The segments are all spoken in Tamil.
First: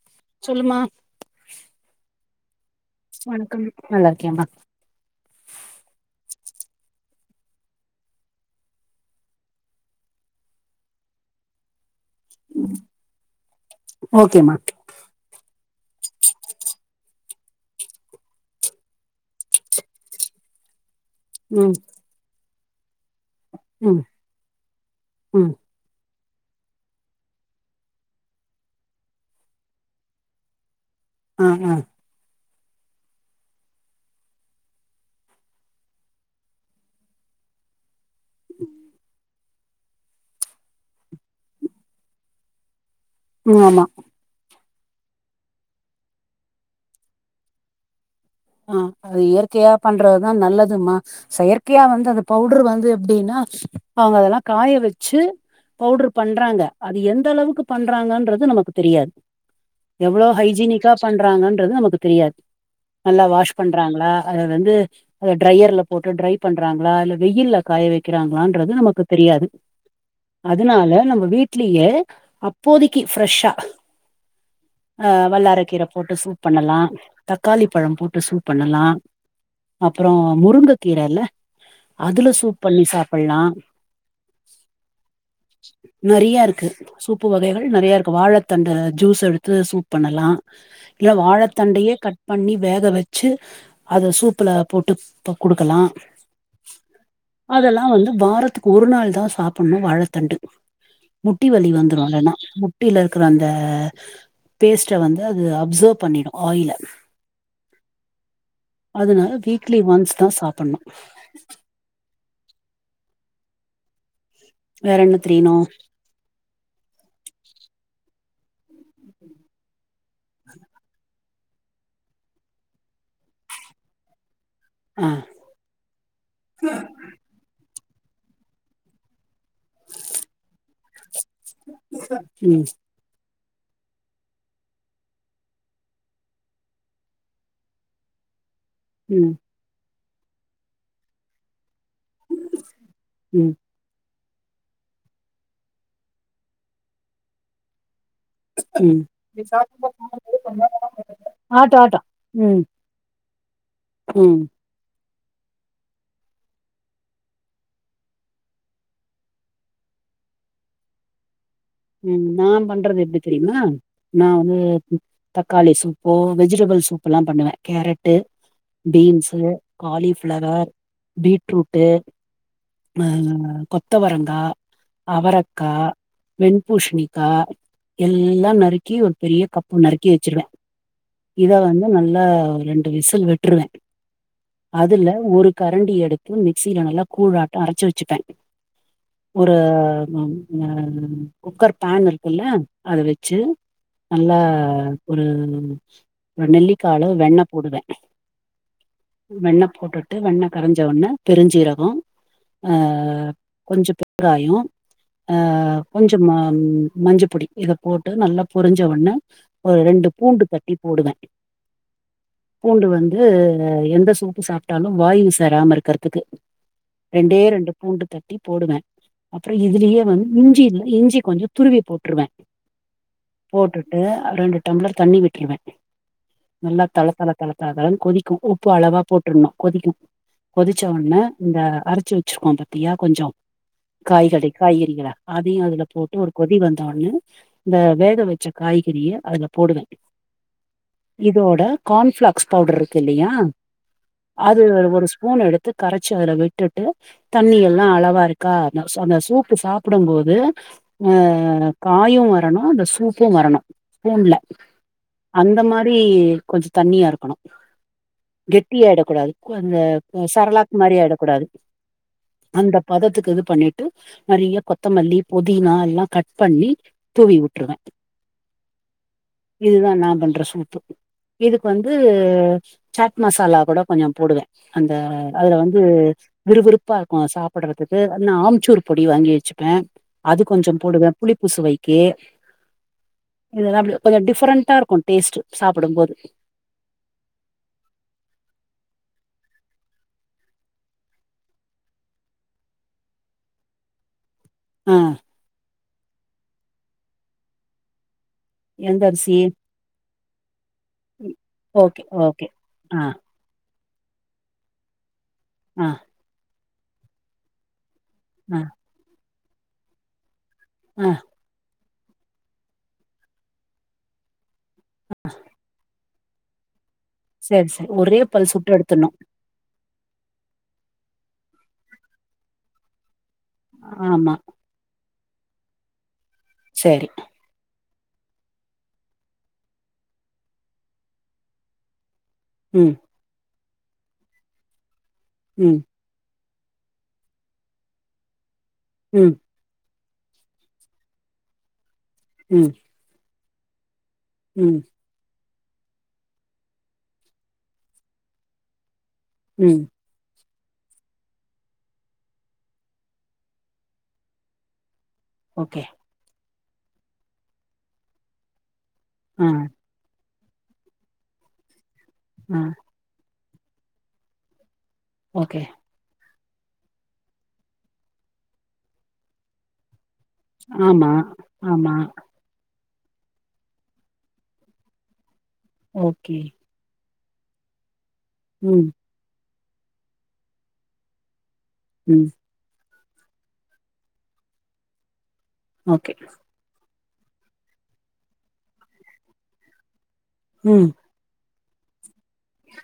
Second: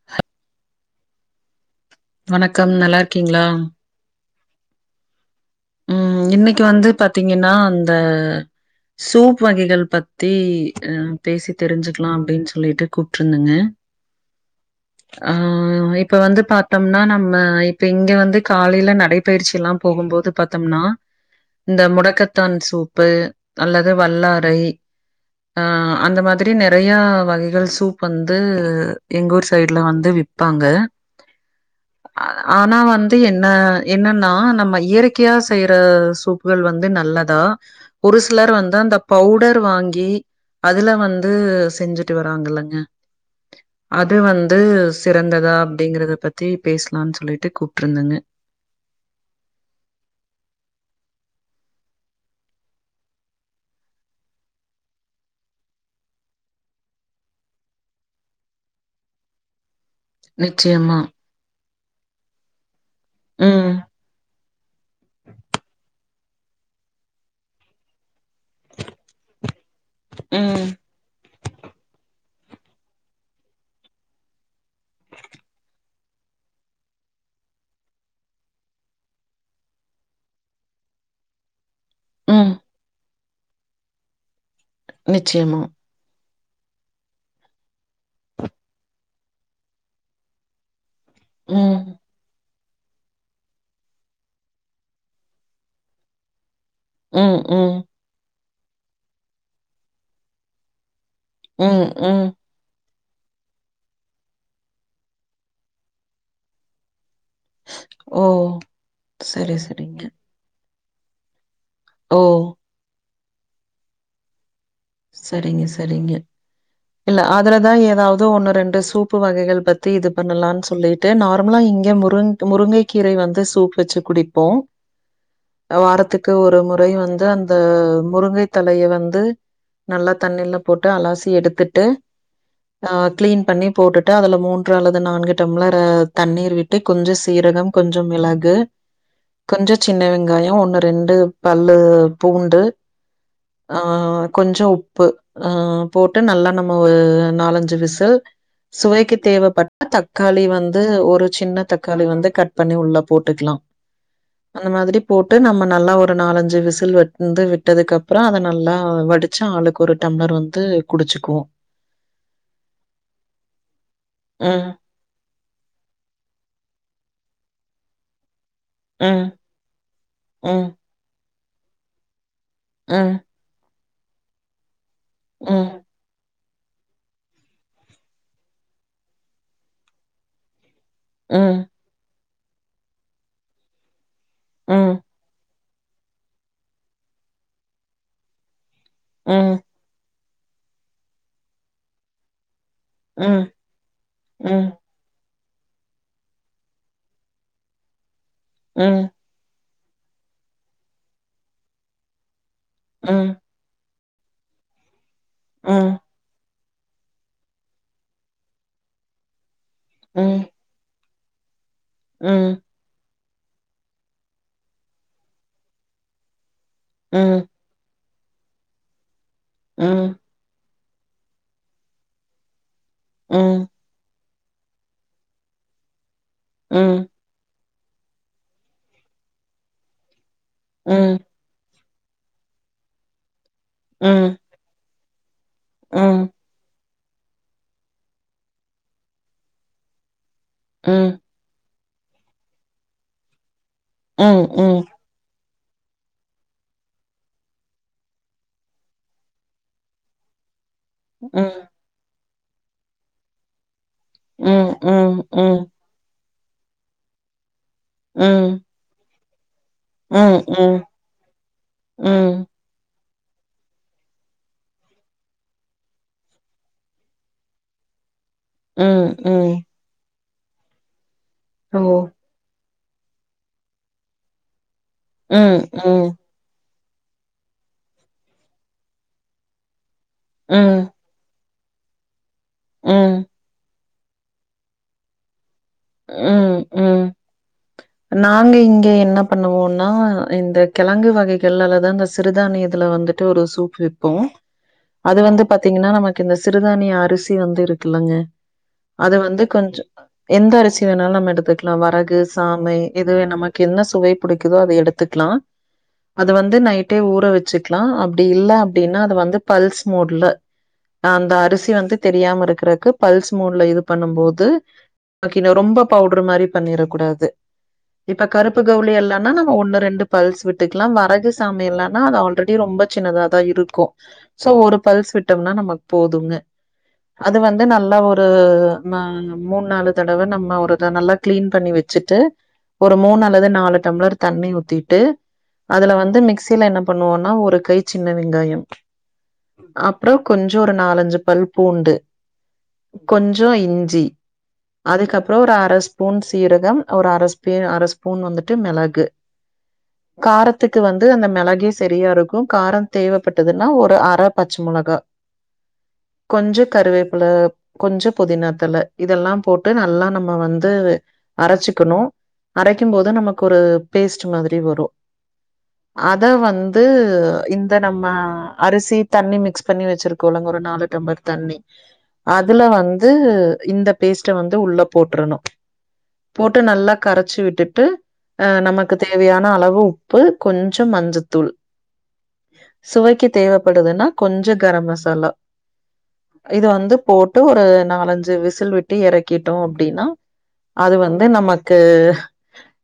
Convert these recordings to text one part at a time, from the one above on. [inaudible] சொல்லுமா வணக்கம் நல்லா இருக்கீங்களா? வணக்கம் நல்லாருக்கேம்மா ம் இன்னக்கு வந்து பாத்தீங்கன்னா அந்த சூப் வகைகள் பத்தி அ பேசி தெருஞ்சுக்கலா அப்டின் சொல்ட்டு கூப்ட்ருந்தங்க ஓகேம்மா ஆ இப்ப வந்து பாத்தோம்னா நம்ம இப்ப இங்க வந்து காலேல நடைபயிற்சில்லா போகும்போது பாத்தோம்னா ம் இந்த முடக்கத்தான் சூப்பு அல்லது ம் வல்லாறை ம் ஆ அந்த மாதி மாதிரி நெறையா வகைகள் சூப் வந்து எங்க ஊர் சைட்ல வந்து விப்பாங்க ஆ ஆ ஆனா வந்து என்ன என்னன்னா நம்ம இயற் கையா செய்ற சூப்கள் வந்து நல்லதா ஒரு சிலர் வந்து அந்த பவுடர் வாங்கி அதுல வந்து செஞ்சுட்டு வராங்கல்லங்க உ ஆமா அது வந்து சிறந்ததா அப்டீங்கறத பத்தி பேசலான்னு சொல்லிட்டு கூப்ட்ருந்தங்க ஆ அது இயற்கையா பண்றதுதா நல்லதுமா செயற்கையா வந்து அந்த பவுடரு வந்து எப்டீன்னா அவுங்க அதெல்லா காய வெச்சு பவுட்ரு பண்றாங்க அது எந்த அளவுக்கு பண்றாங்கன்றது நமக்கு தெரியாது எவ்வளோ நிச்சயமா ஹைஜீனிக்காக பண்ணுறாங்கன்றது நமக்கு தெரியாது நல்லா வாஷ் ம் பண்றாங்களா அத வந்து அத டிரையர்ல போட்டு ட்ரை ட்ரை பண்றாங்களா இல்ல வெயில்ல காய வெக்கிறாங்களான்றது நமக்கு தெரியாது ம் அதனால நம்ம வீட்லயே அப்போதிக்கு ஃப்ரெஷ்ஷா ஆ வல்லாரக்கீர போட்டு சூப் பண்ணலா தக்காளி ப்பழோ போட்டு சூ பண்ணலா அப்பறோ முருங்க கீர இல்ல அதுல ம் சூப் பண்ணி சாப்புட்லா நிச்சியமா நறீயா இருக்குது சூப்பு வகைகள் நறையா இருக்குது வாழைத்தண்டு ஜூஸ் எடுத்து சூப் பண்ணலா இல்ல ம் வாழைத்தண்டையே கட் பண்ணி வேக வெச்சு அத சூப்புல போட்டு குடுக்கலா ம் ம் அதலா வந்து வாரத்துக்கு ஒரு நாள் தா சாப்புட்ணோ வாழத்தண்டு முட்டி வலி ம் வந்துரோ ம் இல்லனா முட் முட்டில இருக்குற அந்த பேஸ்ட்ட வந்து அது அப்சர்வ் பண்ணிடோ ஆயில ஓ அதனால சரி வீக்லி சரிங்க ஒன்ஸ்தா சாப்புட்ணோ ஓ வேற என்ன தெரீணோ நீங்க இல்ல அதுலதா எதாவது ஒன்னு ரெண்டு சூப்பு வகைகள் பத்தி இது பண்ணலானு சொல்லிட்டு நார்மலா இங்க முருங் முருங்கை கீரை வந்து சூப் வெச்சு குடிப்போ ஹ வாரத்துக்கு ஒரு முறை வந்து அந்த முருங்கை தழைய வந்து நல்லா தண்ணீல போட்டு அலாசி எடுத்துட்டு ம் நா கிளீன் பண்ணி போட்டுட்டு அதில் மூன்று அல்லது நான்கு டம்ளர் தண்ணீர் விட்டு கொஞ்சோ சீரகம் கொஞ்சம் மிளகு ம் கொஞ்ச சின்ன வெங்காயம் ஒண்ணு ரெண்டு பல்லு பூண்டு ம் ஆ கொஞ்சம் உப்பு ஆ போட்டு நல்லா நம்ம நாலஞ்சு விசில் ம் சுவைக்கு தேவைப்பட்டா தக்காளி வந்து ஒரு சின்ன ஆட்டம் ஆட்டம் தக்காளி வந்து கட் ம் பண்ணி உள்ள போட்டுக்கலா ம் அந்த மாதிரி போட்டு நம்ம நல்லா ஒரு நாலஞ்சு விசில் வந்து விட்டதுக்கப்புறோ அத நல்லா வடிச்ச ஆளுக் கொரு டம்ளர் வந்து குடிச்சுக்குவோ உம் நா பண்றது எப்டி தெரியுமா நானு ம் தக்காளி சூப்போ வெஜிடபிள் சூப்புலா பண்ணுவே கேரட்டு ம் பீன்ஸு ம் காலிஃப்ளவர் பீட்ரூட்டு அ ம் கொத்தவரங்கா அவரக்கா ம் வெண்பூஷணிக்கா எல்லா நறுக்கி ஒரு பெரிய கப்பு நறுக்கி வெச்சிருவே இத ம் வந்து நல்லா ரெண்டு விசில் விட்ருவே ம் அதுல ஒரு கரண்டி எடுத்து மிக்சில நல்லா கூழ்ட்டோ அரச்சு வெச்சுப்பே கூட ம் குக்கர் பேன் இருக்குல்ல அத வச்சு ம் நல்லா ம் ஒரு நெல்லிக்கா அளவு வெண்ண போடுவ உம் வெண்ண போட்டுட்டு வெண்ண கரஞ்ச உடனே பெருஞ்சீரகம் அ ம் கொஞ்சம் பெருங்காயம் அ ம் கொஞ்சம் ம் மஞ்சப்பொடி இத போட்டு நல்லா பொரிஞ்ச உண்ணே ஒரு ரெண்டு பூண்டு தட்டி போடுவ உம் பூண்டு வந்து எந்த சூப்பு சாப்ட்டாலும் வாயு சேராம இருக்கிறதுக்கு ரெண்டே ம் ரெண்டு பூண்டு தட்டி போடுவ அப்புறம் இதுலயே ம் வந்து இஞ்சில இஞ்சி கொஞ்சம் துருவி போட்டுருவ ம் போட்டு டு ரெண்டு டம்ளர் தண்ணி விட்ருவே நல்லா ம் தல தல தள தளன்னு கொதிக்கும் உப்பு அளவா போட்டுரணும் கொதிக்கும் கொதிச்ச ம் உன்னே இந்த அ அரச்சி வச்சிருக்கோம் பாத்தியா கொஞ்சம் ம் காய்கறி காய்கறிகள அதையும் அதுல போட்டு ம் ஒரு கொதி வந் வந்தடனே இந்த வேக வச்ச காய்கறிய அதுல போடுவே அ இதோட கார்ன்பிளாக்ஸ் பவுடர் இருக்கு இல்லையா அது ஒரு ஸ்பூன் எடுத் து கரச்சி அதுல விட்டு ட்டு தண்ணி எல்லா அளவா இருக்கா அந்த சூப்பு சாப்பிடும்போது அ காயும் வரணும் அந்த சூப்பும் வரணும் ஸ்பூன்ல அந்த மா ரி கொஞ்ச தண்ணியா இருக்கணும் உம் கெட்டி ஆயிட கூடாது அந்த உம் உம் சரலாக் மாரி ஆயிடக்கூடாது உம் அந்த பதத்துக்கு இது பண்ணிட்டு நெறைய கொத்தமல்லி புதினா எல்லாம் கட் பண்ணி தூவி விட்ருவேன் உம் உம் இதுதான் நா பண்ற சூப்பு இதுக்கு ஓ! வந்து சாட் மசாலா கூட கொஞ்சம் போடுவ அந்த அதுல ம், வந்து ம், விறுவிறுப்பா இருக்கும் சாப்புட்றதுக்கு அ ஆம்ச்சூர் பொடி வாங்கி வச்சுப்பேன் அது கொஞ்சம் ம், போடுவ புளிப்பு சுவைக்கு ம் இதாப்லு கொஞ்சம் டிஃப்ரெண்டா இருக்கும் டேஸ்ட்டு சாப்பிடும் போது ம், ம். நாங்க இங்க என்ன பண்ணுவோனா இந்த கிழங்கு வகைகள் அல்லது அந்த சிறுதானியத்துல வந்து ட்டு ஒரு சூப் வைப்போம் ஆ அது வந்து பாத்தீங்கன்னா நமக்கு இந்த சிறுதானிய அரிசி வந்து இருக்குல்லங்க எந்த அது அரிசி வந்து கொஞ்சம் எந்த அரிசி வேணாலும் நம்ம எடுத்துக்கலாம் ஓகே வரகு ஓகே சாமை ஆ எது நமக்கு என்ன சுவை புடிக்குதோ அத எடுத்துக்கலாம் அ அத வந்து நைட்டே ஊற வச்சுக்லாம் அப்டி இல்ல ஆ அப்டின்னா அத வந்து பல்ஸ் மோட்ல ஆ அந்த அரிசி வந்து தெரியாம இருக்கறக்கு பல்ஸ் மூட்ல இது பண்ணும் போது ஆக்கி ரொம்ப பவுடர் மாரி பண்ணிறக் கூடாது செரி செரி இப்ப கருப்பு கவுளி இல்லனா நம்ம ஒண்ணு ரெண்டு பல்ஸ் விட்டுக்கலாம் வரகு சாம இல்லன்னா அது ஆல்ரெடி ரொம்ப சின்னதாதான் இருக்கும் ஆமா சோ ஒரு பல்ஸ் விட்டம்னா நமக்கு போதுங்க சரி அது வந்து நல்லா ஒரு ம மூண் நாலு தடவ நம்ம ஒரு இதா நல்லா க்ளீன் பண்ணி வச்சுட்டு ம் ஒரு மூணு அல்லது நாலு டம்ளர் தண்ணி ஊத்திட்டு ம் அதுல வந்து மிக்ஸ் சீல என்ன பண்ணுவோன்னா ஒரு கை சின்ன வெங்காயம் ம் அப்றோ கொஞ்சோ ஒரு நாலஞ்சு பல் பூண்டு ம் கொஞ்சோ இஞ்சி ம் அதுக்கப்றோ ஒரு அர ஸ்பூன் சீரகம் ஒரு அர ஸ்பே அர ஸ்பூன் வந்துட்டு மெளகு ம் காரத்துக்கு வந்து அந்த மெளகே சரியா இருக்கும் காரோ தேவப்பட்டதுன்னா ஒரு அர பச்ச மொளகா ஓகே கொஞ்ச கருவேப்புல கொஞ்ச புதினாத்தல இதெல்லா ஆ போட்டு நல்லா நம்ம வந்து அரச்சுக்கணு ஆ அரைக்கும் போது நமக்கு ஒரு பேஸ்ட்டு மாதிரி வரு ஓகே அத வந்து இந்த நம்ம அரிசி தண்ணி மிக்ஸ் பண்ணி வச்சுருக்கோன்லங்க ஒரு நாலு ஆமா டம்ளர் தண்ணி ஆமா அதுல வந்து இந்த பேஸ்ட்ட வந்து உள்ள போட்ரணு ஓகே போட்டு நல்லா கரச்சு விட்டுட்டு அ ம் நமக்குத் தேவையான அளவு உப்பு கொஞ்ச மஞ்சத்தூள் ம் சுவைக்கி தேவப்படுதுன்னா கொஞ்ச கரம் மசாலா ஓகே இது வந்து போட்டு ஒரு நாலஞ்சு விசில் விட்டு எறக்கிட்டோ அப்டின்னா ம் அது வந் த்து நமக்கு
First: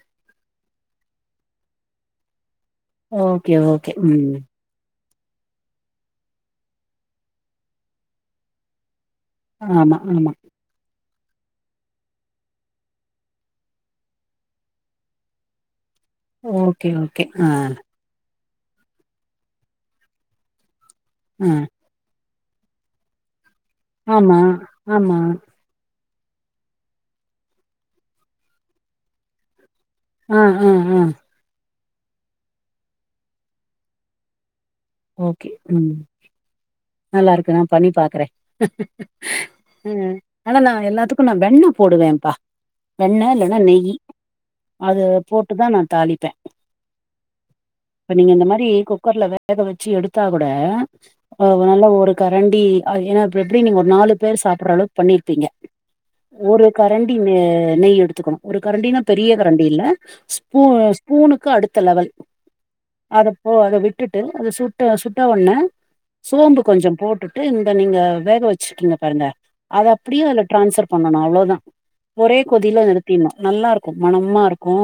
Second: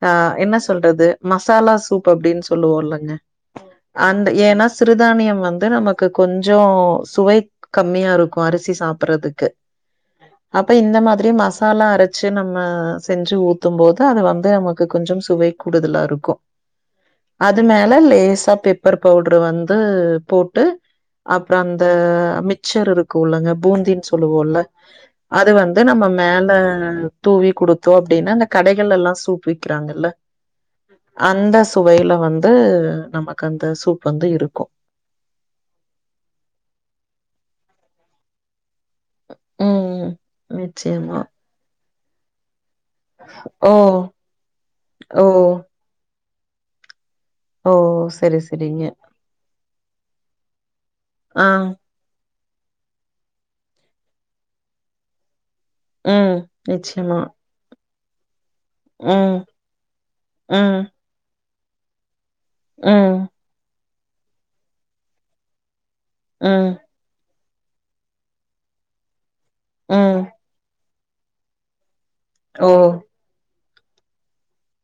அ என்ன சொல்றது மசாலா சூப் அப்டின் சொல்லுவோல்ல ஓகே ஓகே அந்த ம் ஏனா சிறுதானியம் வந்து நமக்கு கொஞ்சோ சுவை கம்மியா இருக்கு அரிசி சாப்புறதுக் ஆமா ஆமா அப்ப இந்த மாதிரி மசாலா அரச்சி நம்ம செஞ்சு ஊத் தும் போது அது வந்து நமக்கு கொஞ்சம் சுவை கூடுதலாருக் ஓகே ஓகே அ கில லேசா பெப்பர் பவுட்ரு வந்து போட்டு ஆ அப்றோ அந் த மிச்சர் இருக்குல்லங்க பூந்தின் ஆமா சொல்லுவோல்ல ஆமா அது வந் து நம்ம மேல தூவி குடுத்தோ அப்டின்னா அந்த கடைகளெல்லா சூப் விக்கிறாங்கல்ல ஆ ஆ ஆ அந்த சுவையில வந்து நமக் அந்த சூப் வந்து இருக்கு ஓகே ம் நல்லாருக்கு நா பண்ணி பாக்குறே ம் ஆனா நா நிச்சயமா. எல்லாத்துக்கு நா வெண்ண போடுவேம்ப்பா வெண்ண இல்லன்னா ஓ! நெய்யி அத ஓ போட்டுதா நா தாளிப்பே ஓ இப்ப நீங்க சரி இந்த மாரி சரிங்க குக்கர்ல வேக வச்சு எடுத்தா கூட ஆ அ வ நல்ல ஒரு கரண்டி ஏன்னா இப்ப எப்டி நீங்க ஒரு நாலு பேர் சாப்புட்ற அளவுக்கு பண்ணியிருப்பீங்க ம் ஒரு கரண்டி நிச்சயமா ந நெய் எடுத்துக்கணு ஒரு கரண்டினா பெரிய ம் கரண்டி இல்ல ஸ்பூ ம் ஸ்பூனுக்கு அடுத்த லெவல் ம் அத போ அத விட்டுட்டு அது சுட்ட சுட்ட ஒட்னே சோம்பு ம் கொஞ்சம் போட்டுட்டு இந்த நீங்க வேக வெச்சிர்க்கீங்க பாருங்க அத ம் அப்பிடியே அதுல ட்ரான்ஸ்ஸர் பண்ணனு அவ்ளோதா ஒரே ஓ கொதில நிறுத்தீர்னு நல்லாருக்கு மணமாருக்கு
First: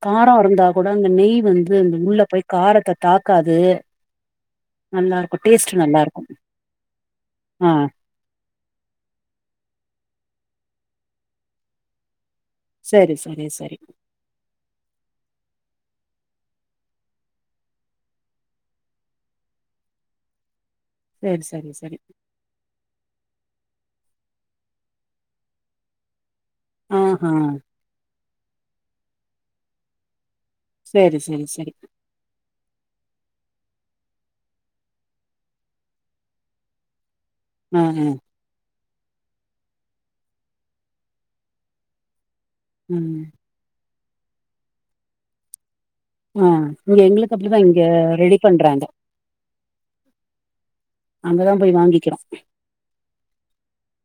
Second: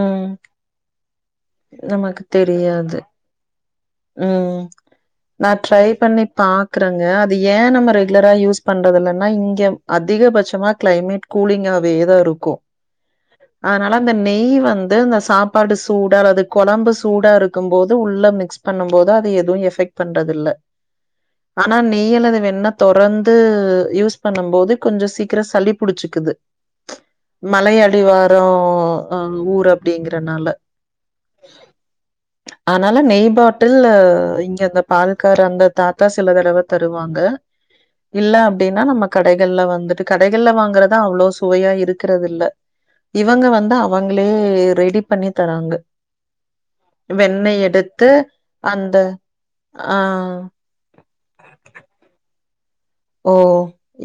ம் காரோ இருந்தா கூட அந்த நெய் வந்து அந்த உள்ள நமக்கு போய் காரத்த தெரியாது தாக்காது ம் நல்லா இருக்கு நா டேஸ்ட் ட்ரை நல்லா பண்ணி இருக்கு பாக்றங்க அது ஏ ஆ நம்ம ரெகுலரா யூஸ் பண்றதில்லன்னா இங்க அதிகபட்சமா க்ளைமேட் கூலிங்காவேதாருக்கு செரி செரி செரி இந்த நெய் வந்து இந்த சாப்பாடு சூடா அல்லது கொழம்பு சூடாருக்கும்போது உள்ள மிக்ஸ் பண்ணம்போது அது எதுவு எஃபெக்ட் பண்றதில்ல சரி சரி ஆனா சரி நெய் அல்லது வெண்ண தொறந்து யூஸ் பண்ணம்போது கொஞ்ச சீக்கிரோ சளி புடிச்சிக்கிது ஆஹா மலையடிவாரோ அ ஊர் அப்டிங்கிறனால சேரி செரி செரி அத்னால நெய் பாட் டிலு இங்க அந்த பால்கார் அந்த தாத்தா சில தடவ தருவாங்க ம் ம் இல்ல அப்டின்னா நம்ம கடைகள்ல வந்துட்டு கடைகள்ல வாங்கறதா அவ்ளோ சுவையா இருக்கிறதில்ல ம் இவங்க வந்து அவங்ளே ரெடி பண்ணி தராங்க ஆ இங்க எங்களுக் அப்டிதா வெண்ணெய் இங்க எடுத்து ரெடி பண்றாங்க அந்த ஆ அங்கதா போய் வாங்கிக்கிறோ ஓ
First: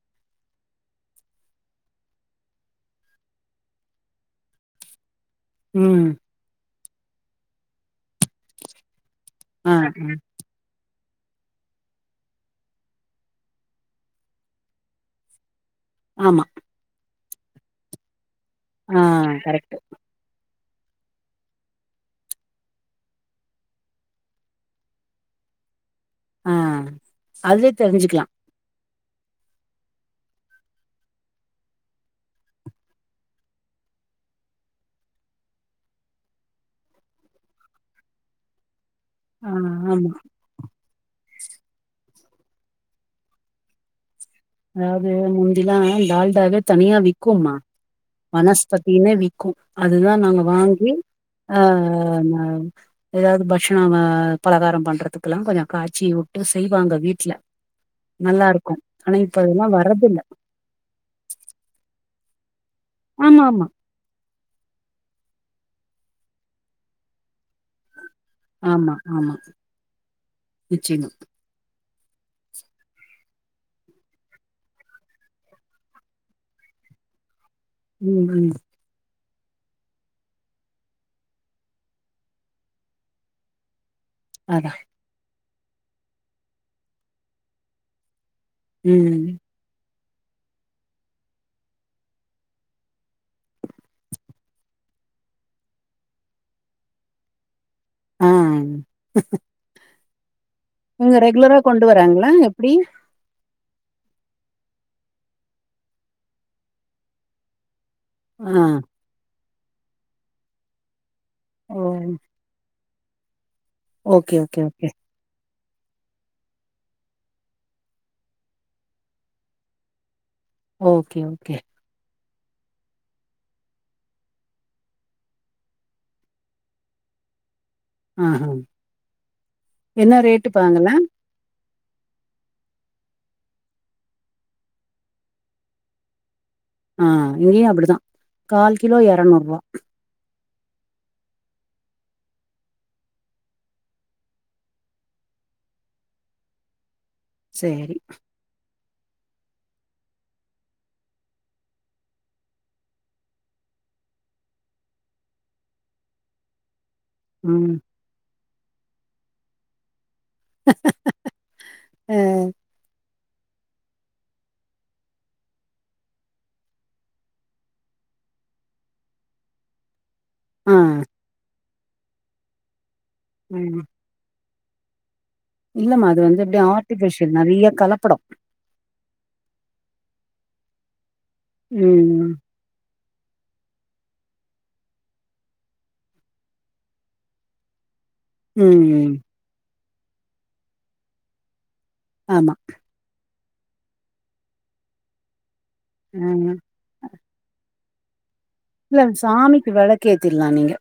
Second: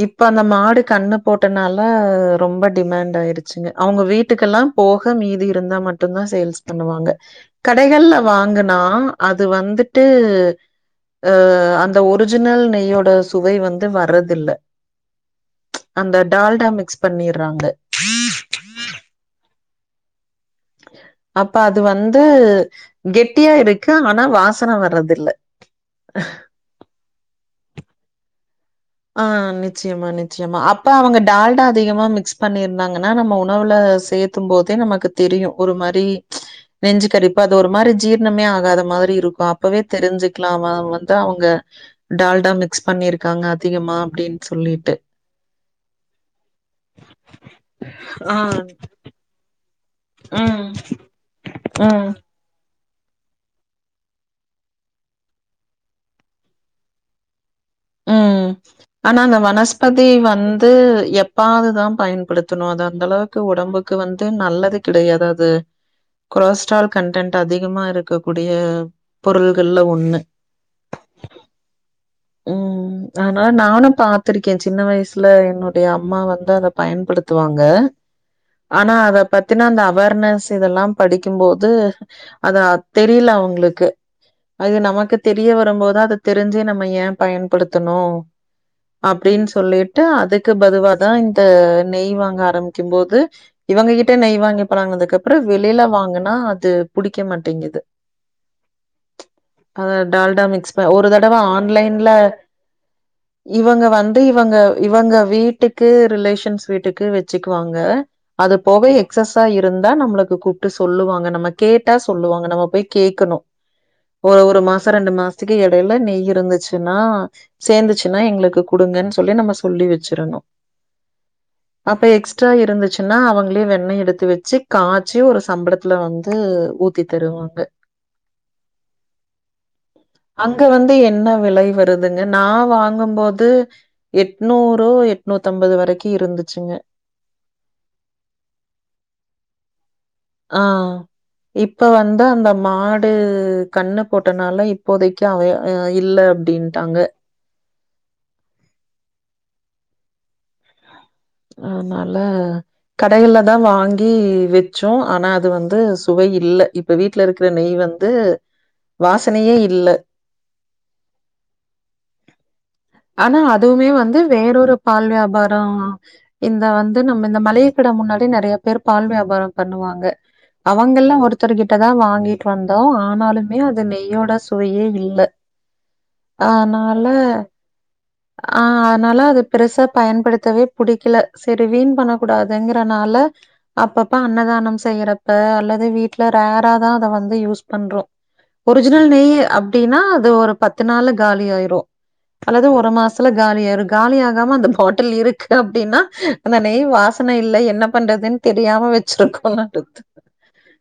இப்ப அந்த மாடு கண்ணு போட்டனால ரொம்ப டிமேண்ட் ஆய்ருச்சுங்க அவங்க வீட்டுக்கெல்லா போக மீதி இருந்தா ம் மட்டுந்தா சேல்ஸ் பண்ணுவாங்க கடைகள்ல வாங்குனா அது ஆ வந்துட்டு ஆ அ அந்த ஒருஜினல் நெய்யோட சுவை வந் து வரதில்ல அந்த ஆமா டால்டா மிக்ஸ் பண்ணீர்றாங்க ஆ கரெக்ட்டு அப்ப அது வந்து கெட்டியா இருக்கு ஆனா வாசன வரதில்ல அஹ ஆ அதுலே தெரிஞ்சிக்கலா ஆ நிச்சயமா நிச்சயமா அப்ப அவங்க டால்டா அதிகமா மிக்ஸ் பண்ணீர்ந்தாங்கன்னா நம்ம உணவுல சேத் தும் போதே நமக்கு தெரியு ஒரு மாரி நெஞ்சு கரிப்பு அது ஒரு மாரி ஜீர்ணமே ஆகாத மாதிரி இருக் கு ஆ அப்பவே ஆமா தெரிஞ்சிக்கலா வா வந்து அவங்க டால்டா மிக்ஸ் பண்ணீர்க்காங்க அதிகமா அப்டின் அதாவ்து முந்திலா டால்டாவே தனியா விக்கும்மா ஆ, வனஸ்பதின்னே வி க்கு அதுதா நாங்க ம், வாங்கி ஆ ம், ந எதாவ்து பக்ஷணங்க பலகாரம் பண்றத்துக்குல்லா கொஞ்சோ காச்சி உட்டு செய்வாங்க வீட்ல ம். நல்லார்க்கு ஆனா அந்த வனஸ்பதி வந்து எப்பாதுதா பயன்படுத்தணு அது அந்தளவுக்கு ஆமா ஆமா ஒடம்பு க்கு வந்து நல்லது கிடையாது அது கொலஸ்ட்ரால் கண்டன்ட் அதிகமா இருக் கக்கூடிய ஆமா ஆமா பொருள்கள்ல ஒன்னு நிச்சயமா ஆனா நானு பாத்திருக்கே சின்ன வய்சுல என்னுடைய அம்மா வந்து அத பயன்படுத்துவாங்க ம் ம் ஆனா அத பத்தினா அந்த அவேர்னஸ் இதெல்லா படிக்கும்போது அதா தெரில அவுங்களுக்கு அதா அது நமக்கு தெரிய வரும்போது அத தெரிஞ்சு நம்ம ஏன் பயன்படுத்தணோ ம் அப்டின்னு சொல்லிட்டு அதுக்கு பதுவாதான் இந்த நெய் வாங்க ஆரம்பிக்கும்போது இவங்க கிட்ட நெய் வாங்கி பழங்குனதுக்கு அப்புறோம் வெளியில வாங்கனா அது புடிக்க மாட்டேங்குது ஆ அதான் டால்டா மிக்ஸ் ப ஒரு தடவ ஆன்லைன் ஆ எப்டி இவங்க வந்து இவங்க இவங்க வீட்டுக்கு ரிலேஷன்ஸ் வீட்டுக்கு வெச்சுக்குவாங்க ஆ அது போக எக்ஸஸா இருந்தா நம்மளுக்கு கூப்ட்டு சொல்லுவாங்க நம்ம நம்ப ஓ கேட்டா சொல்லுவாங்க நம்ம போய் கேக்கணும் ஓகே ஒரு ஒரு ஓகே ஓகே மாசம் ரெண்டு மாசம் க்கு இடையில நெய் இருந்துச்சு னா சேர்ந்துச்சுன்னா எங்களுக்கு குடுங்கன்னு சொல்லி நம்ம சொல்லி வெச்சிரனும் ஓகே ஓகே அப்ப எக்ஸ்ட்ரா இருந்துச்சுன்னா அவங்களே வெண்ணெய் எடுத்து வச்சு காய்ச்சி ஒரு சம்பளத்துல வந்து ஊத் ஊத்தி தருவாங்க அ அ என்ன ரேட்டு பா அங்களான் வெலை வருதுங்க நா வாங்கும்போது எட்நூறோ எட்நூத்தம்பது வரைக்கி இருந்துச்சுங்க ஆ இங்கேயும் அப்டிதான் கால் கிலோ எரநூறு ரூபா ஆ இப்ப வந்து அந்த மாடு கண்ணு போட்டனால இப்போதைக்கு அவ அவன் இல்ல டின்டாங்க செரி ஆமால கடையல தான் வாங்கி வெச்சோம் ஆனா அது வந்து சுவை இல்ல இப் இப்ப வீட்ல இருக்ற நெய் ம் வந்து வாசனையே இல்ல அ ஆனா அதுவுமே வந்து வேறொரு பால் வியாபாரோம் இந்த வந்து நம்ம இந்த மலிக கட முன்னாடி நறைய பேர் பால் வியாபாரோம் பண்ணுவாங்க ஆ அவங்கெல்லா ஒருத்தர்கிட்ட தான் வாங்கிட் வந்தோ ஆனாலுமே அது நெய்யோட சு சுவையே இல்ல இல்ல மா அது வந்து அப்டியே அதனால ஆர்டிஃபிஷியல் நறைய கலப்படோம் ஆ ஆதனால அது பெருசா பயன்படுத்தவே புடிக்கல செரி வீண் பண்ண ம் கூடாத் துங்குறனால அப்பப்ப அன்னதானம் செய்யிறப்ப அல்லது வீட்ல ரேர்ரா தான் அத வந்து யூஸ் பண்றோம் ஒரிஜினல் ம் நெய் அப்டினா அது ஒரு பத்து நாள்ல காலி ஆயிரும் ஆமா அல்லது ஒர் ஒரு மாஸ்ல காலி ஆய்ரும் காலி ஆகாம அந்த பாட்டில் இருக்கு அப்டினா ஆ அந்த நெய் வாஸ் வாசன இல்ல என்ன பண்றதுன் தெரியாம வச்சிருக்கோன்ட் டுத் தில்லா நீங்க